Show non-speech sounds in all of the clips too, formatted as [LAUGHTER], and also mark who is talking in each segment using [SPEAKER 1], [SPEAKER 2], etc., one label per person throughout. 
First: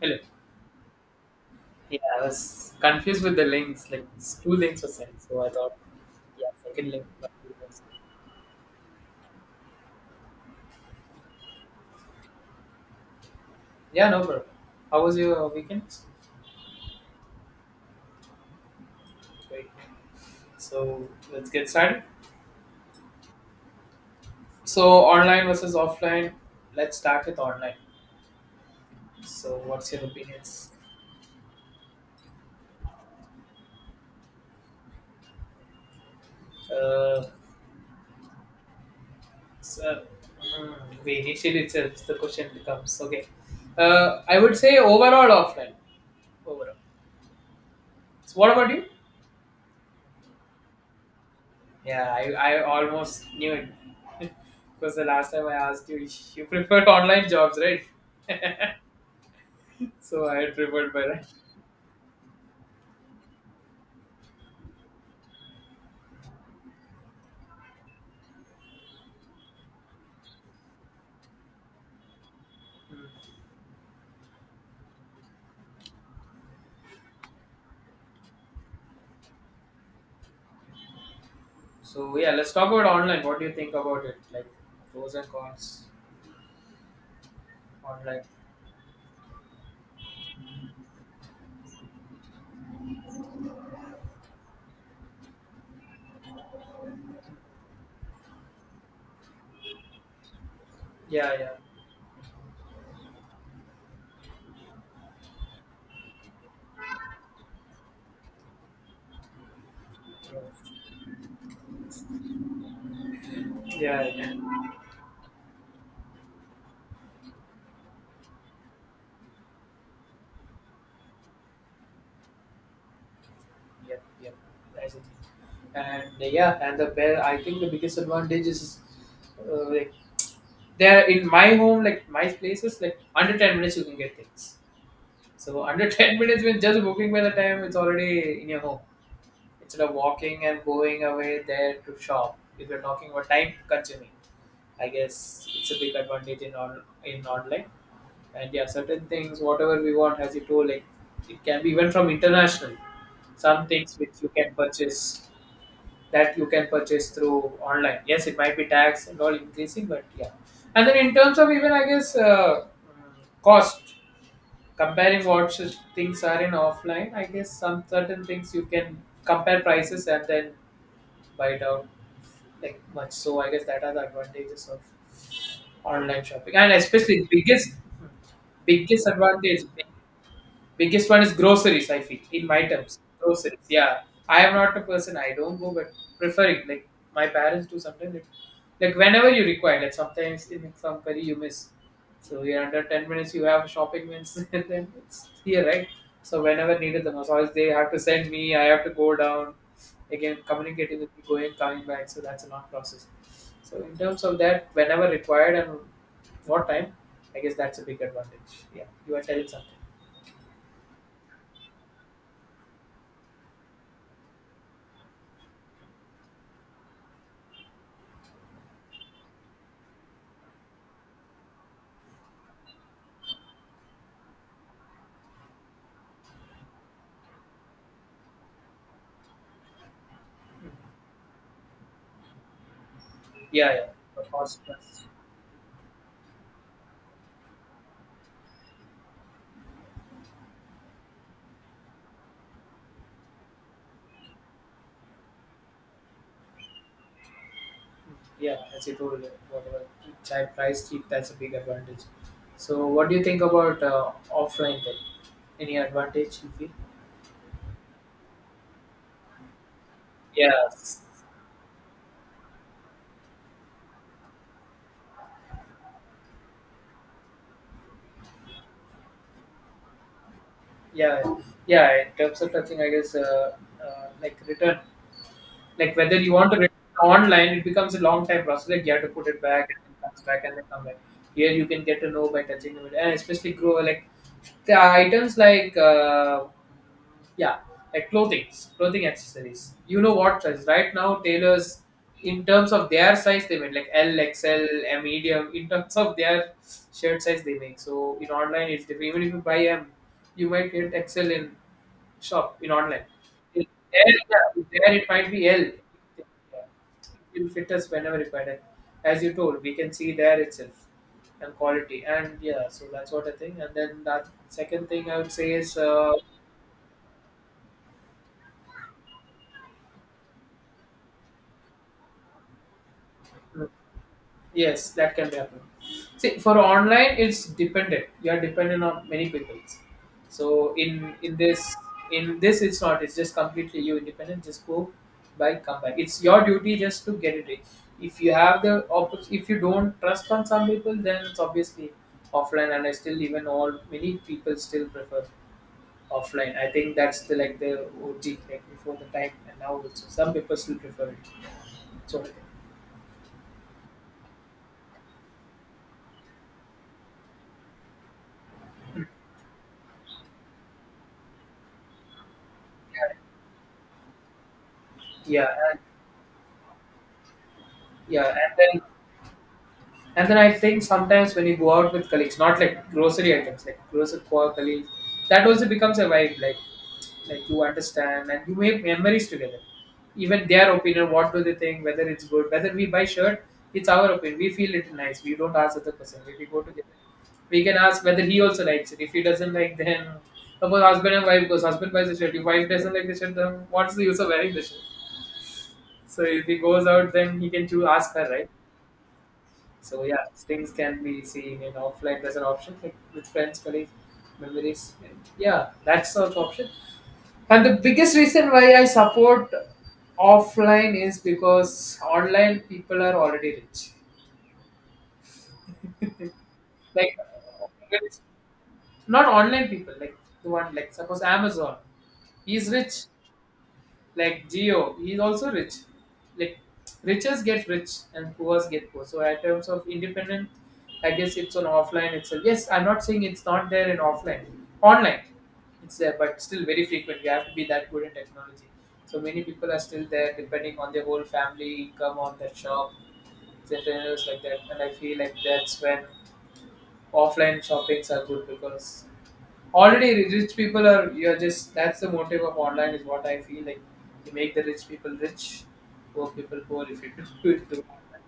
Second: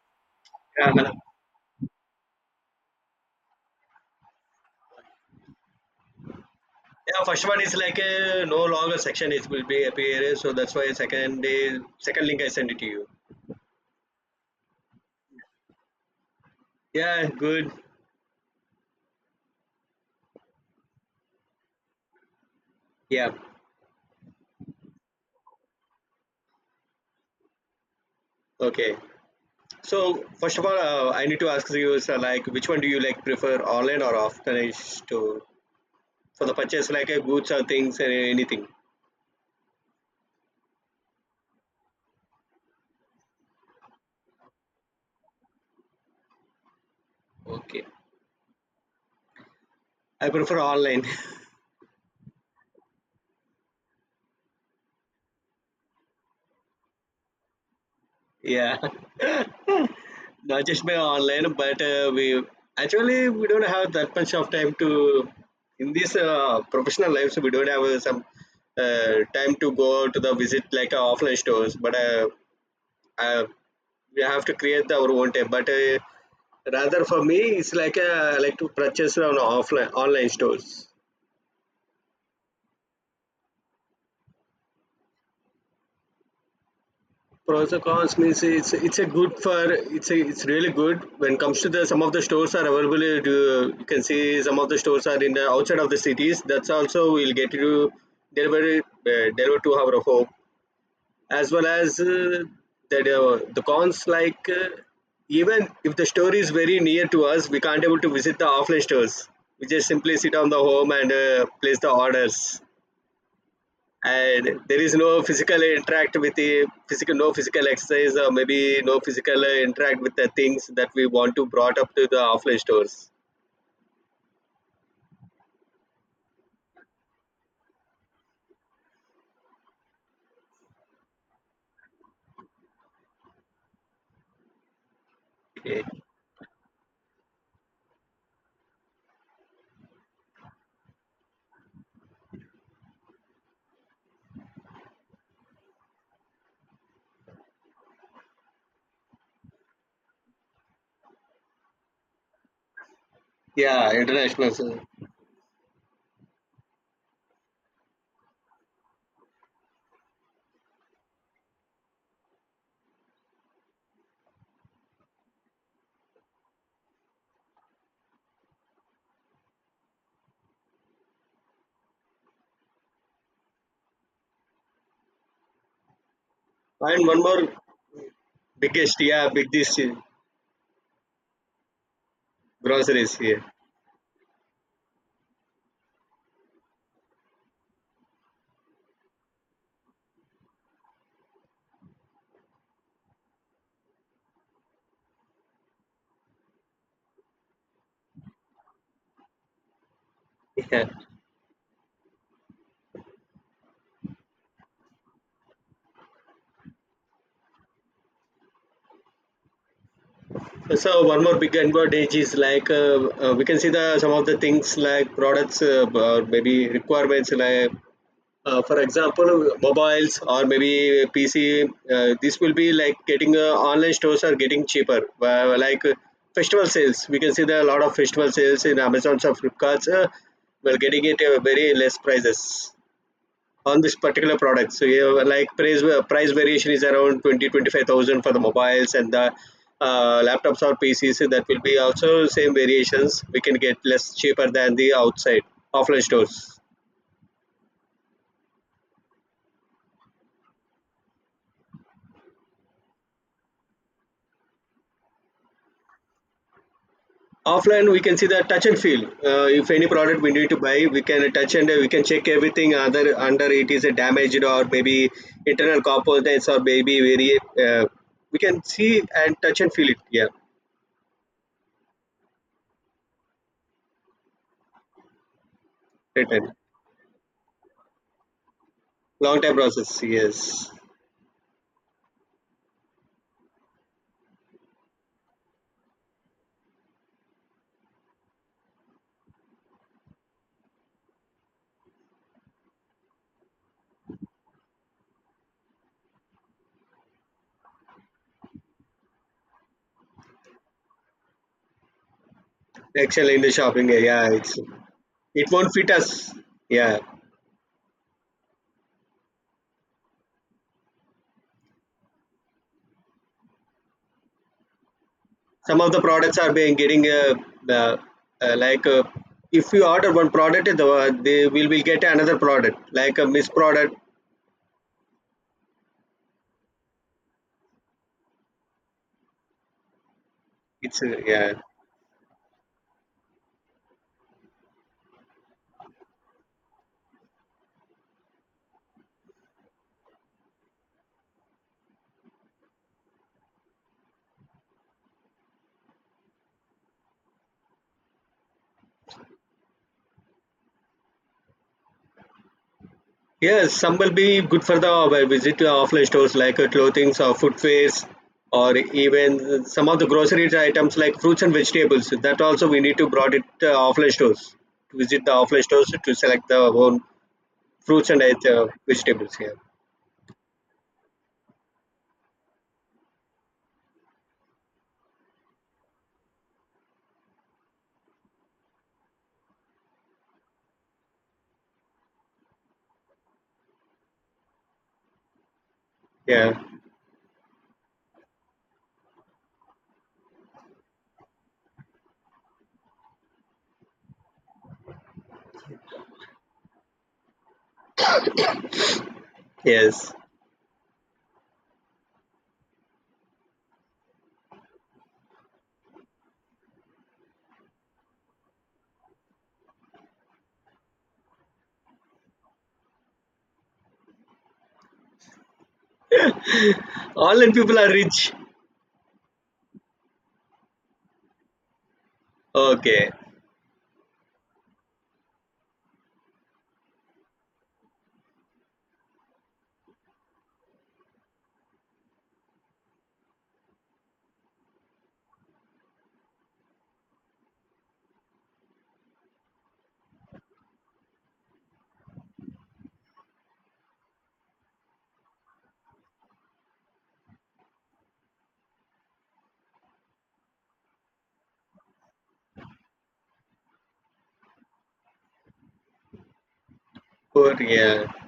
[SPEAKER 1] Hello.
[SPEAKER 2] Yeah, madam.
[SPEAKER 1] Yeah, I was confused with the links. Like two links were sent, so I thought, yeah, second link
[SPEAKER 2] Yeah,
[SPEAKER 1] must
[SPEAKER 2] first
[SPEAKER 1] be
[SPEAKER 2] one is
[SPEAKER 1] first.
[SPEAKER 2] like no longer section it will be appear, so that's why second day second link I send it to you.
[SPEAKER 1] Yeah, no problem. How was your weekend?
[SPEAKER 2] Yeah, good.
[SPEAKER 1] Great. So let's get started.
[SPEAKER 2] Yeah,
[SPEAKER 1] So online versus offline. Let's start with online.
[SPEAKER 2] okay.
[SPEAKER 1] So what's your
[SPEAKER 2] So first of
[SPEAKER 1] opinions?
[SPEAKER 2] all, I need to ask you, sir, like which one do you like prefer, online or offline store for the purchase, like
[SPEAKER 1] Uh,
[SPEAKER 2] goods or things or anything?
[SPEAKER 1] so, hmm, we initially itself the question becomes okay. I would say overall offline. Overall.
[SPEAKER 2] Okay,
[SPEAKER 1] So what about you?
[SPEAKER 2] I prefer online.
[SPEAKER 1] Yeah, I almost knew it. [LAUGHS] Because the last time I asked you, you preferred online jobs, right?
[SPEAKER 2] [LAUGHS]
[SPEAKER 1] [LAUGHS]
[SPEAKER 2] Yeah. [LAUGHS]
[SPEAKER 1] So I
[SPEAKER 2] Not just
[SPEAKER 1] preferred
[SPEAKER 2] by
[SPEAKER 1] by right.
[SPEAKER 2] online, but we actually we don't have that much of time to in this professional lives. We don't have some time to go to the visit like offline stores, but
[SPEAKER 1] Hmm.
[SPEAKER 2] uh, we have to create our own time. But rather for me, it's like I like to purchase on offline online stores.
[SPEAKER 1] So yeah, let's talk about online. What do you think about it? Like pros and cons
[SPEAKER 2] Pros and cons
[SPEAKER 1] online.
[SPEAKER 2] means it's a good for, it's really good when it comes to the, some of the stores are available, you can see some of the stores are in the outside of the cities, that's also we'll get to deliver to our home,
[SPEAKER 1] Yeah, yeah.
[SPEAKER 2] as well as that the cons like even if the store is very near to us we can't able to visit the offline stores, we just simply sit on the home and place the orders,
[SPEAKER 1] Yeah, yeah.
[SPEAKER 2] and there is no physical interact with the physical, no physical exercise or maybe no physical interact with the things that we want to brought up to the offline stores.
[SPEAKER 1] Yep, yep. I see. And yeah, and the best, I think the biggest advantage is like there in my home, like my places, like under 10 minutes you can get things. So [LAUGHS]
[SPEAKER 2] Okay.
[SPEAKER 1] under 10 minutes when just booking, by the time it's already in your home. Instead of walking and going away there to shop. If you're talking about time consuming, I guess it's a big advantage in online. And yeah, certain things, whatever we want, as you told, like it can be even from international. Some
[SPEAKER 2] Yeah,
[SPEAKER 1] things which you
[SPEAKER 2] international,
[SPEAKER 1] can
[SPEAKER 2] sir.
[SPEAKER 1] purchase That you can purchase through online. Yes, it might be tax and all increasing, but yeah. And then in terms of even, I guess, cost comparing what things are in offline, I guess some certain things you can compare prices and then buy it out, like, much. So I guess that are the advantages of online shopping, and
[SPEAKER 2] And one
[SPEAKER 1] especially
[SPEAKER 2] more
[SPEAKER 1] biggest
[SPEAKER 2] biggest, yeah,
[SPEAKER 1] advantage.
[SPEAKER 2] biggest
[SPEAKER 1] Biggest one is groceries, I feel, in my terms.
[SPEAKER 2] groceries here.
[SPEAKER 1] Groceries, yeah. I am not a person, I don't go, but preferring, like, my parents do sometimes. Like, whenever you require, like, sometimes in some curry you miss. So, you're under 10 minutes, you have shopping minutes, [LAUGHS] and then it's here, right? So whenever needed the most, always they have to send me, I have to go down, again,
[SPEAKER 2] Yeah.
[SPEAKER 1] communicating with me, going, coming back. So that's a long process. So, in terms of that, whenever required and what time, I guess that's a big advantage. Yeah, you are telling something.
[SPEAKER 2] So one more big advantage is like we can see the some of the things like products, or maybe requirements like for example, mobiles or maybe pc, this will be like getting online stores are getting cheaper, like festival sales. We can see there are a lot of festival sales in amazon's or flipkart's, we're getting it very less prices
[SPEAKER 1] Yeah,
[SPEAKER 2] on
[SPEAKER 1] yeah.
[SPEAKER 2] this
[SPEAKER 1] The
[SPEAKER 2] particular
[SPEAKER 1] cost
[SPEAKER 2] product. So
[SPEAKER 1] plus,
[SPEAKER 2] you have, like price variation is around twenty twenty five thousand for the mobiles and the laptops or pcs, that will be also same variations, we can get less cheaper than the outside offline stores.
[SPEAKER 1] yeah, as you told, whatever child price cheap, that's a big advantage. So what do you think about offline then? Any advantage you feel?
[SPEAKER 2] Offline we can see the touch and feel, if any product we need to buy
[SPEAKER 1] Yes.
[SPEAKER 2] we can touch and we can check everything, other under it is a damaged or maybe internal components or maybe very uh, we can see and touch and feel it. Yeah.
[SPEAKER 1] Yeah, yeah. In terms of touching, I guess, like return, like whether you want
[SPEAKER 2] Written.
[SPEAKER 1] to return online, it becomes a long time process. Like you have to put
[SPEAKER 2] Long
[SPEAKER 1] it
[SPEAKER 2] time
[SPEAKER 1] back and
[SPEAKER 2] process,
[SPEAKER 1] it comes back and then
[SPEAKER 2] yes.
[SPEAKER 1] come back. Here you can get to know by touching it, and especially grow like the items like yeah, like clothing, accessories. You know what size, right now tailors in terms of their size they make like L XL, a medium, in terms of their shirt size they make. So in online it's different, even if you buy M you might get XL in shop, in online.
[SPEAKER 2] Actually in the
[SPEAKER 1] In
[SPEAKER 2] shopping, yeah,
[SPEAKER 1] there,
[SPEAKER 2] yeah, it's,
[SPEAKER 1] yeah, there it might be
[SPEAKER 2] it
[SPEAKER 1] L,
[SPEAKER 2] won't fit us. Yeah.
[SPEAKER 1] it will fit us whenever required, as you told, we can see there itself, and quality. And yeah, so that's what I think. And then that second thing I would say is
[SPEAKER 2] Some of the products are being getting uh, like if you order one product, the, they will get another product like a missed product.
[SPEAKER 1] yes, that can be happened. See, for online, it's dependent. You are dependent on many people. So
[SPEAKER 2] It's
[SPEAKER 1] in in
[SPEAKER 2] yeah.
[SPEAKER 1] this in this, it's not. It's just completely you independent. Just go by come back. It's your duty just to get it, right. If you have the if you don't trust on some people, then it's obviously offline. And I still, even all many people still prefer offline. I think that's the like the OG, like before the time, and now also some people still prefer it. So
[SPEAKER 2] Yes, some will be good for the visit to offline stores like clothing or footwears or even some of the grocery items like fruits and vegetables. That also we need to brought it to offline stores, to visit the
[SPEAKER 1] yeah,
[SPEAKER 2] offline stores to select the own fruits and
[SPEAKER 1] yeah, and then
[SPEAKER 2] vegetables here.
[SPEAKER 1] And then I think sometimes when you go out with colleagues, not like grocery items, like grocery colleagues, that also becomes a vibe. Like, you understand and you make memories together. Even their opinion, what do they think, whether it's good, whether we buy shirt, it's our opinion. We feel it nice. We don't ask other person. If we
[SPEAKER 2] Yeah.
[SPEAKER 1] go together, we can ask whether he also likes it. If he doesn't like, then suppose husband and wife goes, husband buys the shirt. If wife doesn't like the shirt, then what's the use of wearing the shirt? So if he goes out, then he can choose, ask her, right? So
[SPEAKER 2] Yes.
[SPEAKER 1] yeah, things can be seen in offline as an option, like with friends, colleagues, memories. And yeah, that's the option. And the biggest reason why I support offline is because online people are already rich. Like
[SPEAKER 2] All in people are rich.
[SPEAKER 1] not online people, like the one like suppose Amazon. He's rich.
[SPEAKER 2] Okay.
[SPEAKER 1] Like Geo, he's also rich. Like riches get rich and poors get poor. So in terms of independent, I guess it's on offline itself. Yes, I'm not saying it's not there in offline. Online, it's there, but still very frequent. You have to be that good in technology. So many people are still there depending on their whole family income on that shop, entrepreneurs like that. And I feel like that's when offline shoppings are good, because already rich people are, you're just, that's the motive of online, is what I feel like. You make the rich people rich, poor people poor if you [LAUGHS] do
[SPEAKER 2] Poor.
[SPEAKER 1] it through
[SPEAKER 2] Yeah.
[SPEAKER 1] online.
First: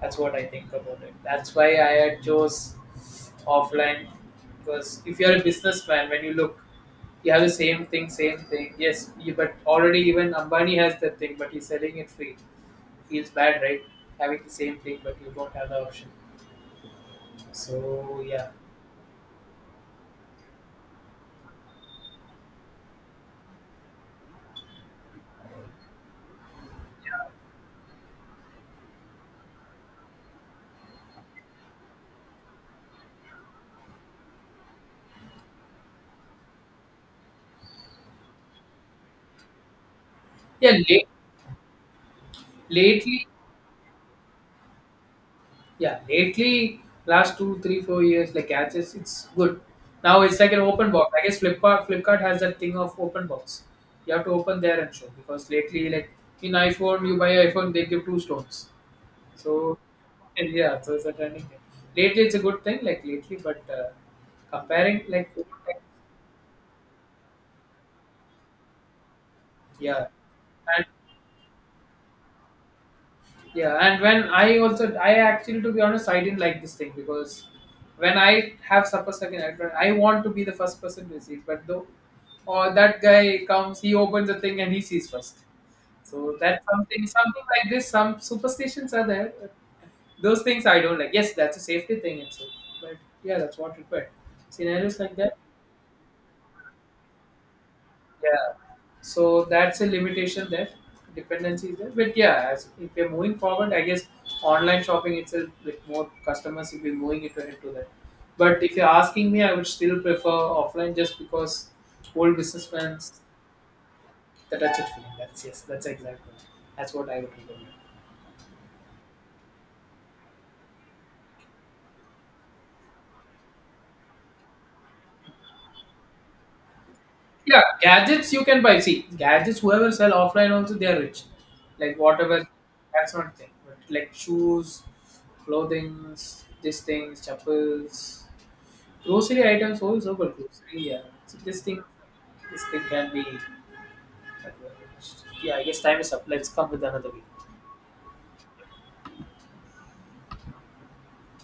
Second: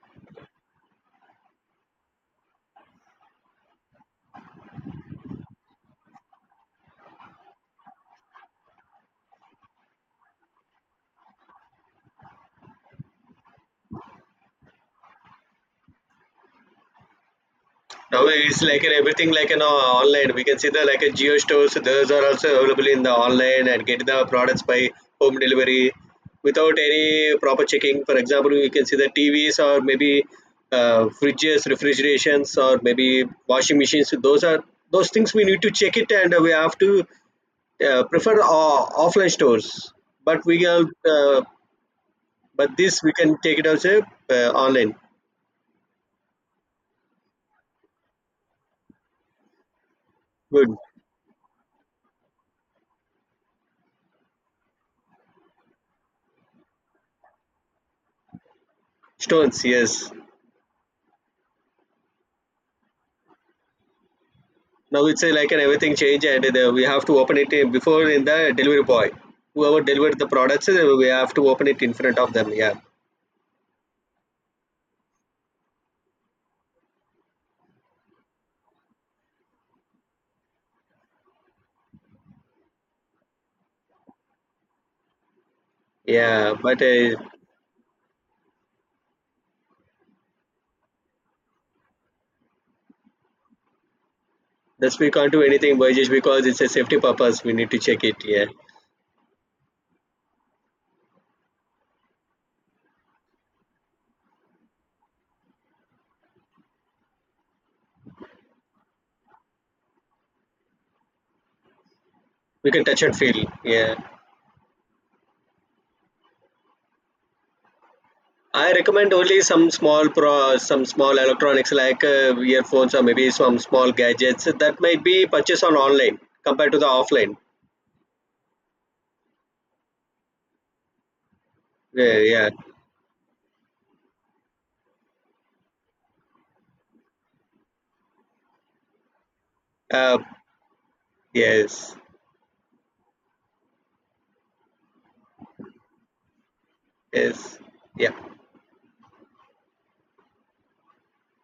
[SPEAKER 1] That's what I think about it. That's why I had chose offline, because if you're a businessman, when you look, you have the same thing, same thing. Yes, you, but already even Ambani has that thing, but he's selling it free. Feels bad, right? Having the same thing, but you don't have the option.
[SPEAKER 2] Now
[SPEAKER 1] So yeah,
[SPEAKER 2] it's like an everything like an online. We can see the like a Geo stores. Those are also available in the online and get the products by home delivery without any proper checking. For example, we can see the TVs or maybe fridges, refrigerations, or maybe washing machines. Those things we need to check it, and we have to prefer offline stores. But we
[SPEAKER 1] yeah.
[SPEAKER 2] are uh, but this we
[SPEAKER 1] Lately,
[SPEAKER 2] can take it as a online
[SPEAKER 1] yeah, lately, last 2, 3, 4 years, like catches it's good. Now it's like an
[SPEAKER 2] good.
[SPEAKER 1] open box. I guess Flipkart, has that thing of open box. You have to open there and show, because lately, like in iPhone, you buy iPhone, they give two stones.
[SPEAKER 2] Stones.
[SPEAKER 1] So
[SPEAKER 2] Yes.
[SPEAKER 1] [LAUGHS] yeah, so it's a trending thing. Lately, it's a good thing, like lately, but comparing
[SPEAKER 2] Now it's
[SPEAKER 1] like,
[SPEAKER 2] a, like an everything change, and the, we have to open it before in the delivery boy, whoever
[SPEAKER 1] yeah,
[SPEAKER 2] delivered the products,
[SPEAKER 1] and
[SPEAKER 2] we have to open it in front of them. Yeah,
[SPEAKER 1] yeah, and when I also, I actually, to be honest, I didn't like this thing, because when I have supper second iPhone I want to be the first person to see it, but though or that guy comes, he opens the thing and he sees first. So
[SPEAKER 2] yeah.
[SPEAKER 1] that's
[SPEAKER 2] But uh,
[SPEAKER 1] something like this. Some superstitions are there. But those things I don't like. Yes, that's a safety thing itself, but yeah, that's what required.
[SPEAKER 2] that's,
[SPEAKER 1] Scenarios
[SPEAKER 2] we
[SPEAKER 1] like
[SPEAKER 2] can't
[SPEAKER 1] that,
[SPEAKER 2] do anything by just because it's a safety purpose. We need to check it. Yeah,
[SPEAKER 1] yeah. So that's a limitation there. Dependency is there. But yeah, as if we're moving forward, I guess online shopping itself with more customers will be moving it into that. But if you're asking me, I would still prefer offline, just because old
[SPEAKER 2] we can
[SPEAKER 1] businessmen,
[SPEAKER 2] touch and feel. Yeah.
[SPEAKER 1] the touch it feeling. That's, yes, that's exactly. That's what I would recommend.
[SPEAKER 2] I recommend only some small electronics like earphones or maybe some small gadgets that might be purchased on online compared to the offline.
[SPEAKER 1] Yeah, gadgets you can buy. See, gadgets whoever sell offline also they are rich. Like
[SPEAKER 2] Yeah,
[SPEAKER 1] whatever,
[SPEAKER 2] yeah.
[SPEAKER 1] that's not thing. But like shoes, clothing, these things, chappals, grocery items also.
[SPEAKER 2] Uh,
[SPEAKER 1] But grocery, yeah, so this thing,
[SPEAKER 2] yes,
[SPEAKER 1] can be. Yeah, I guess time is up. Let's come with another week.
[SPEAKER 2] yes, yeah.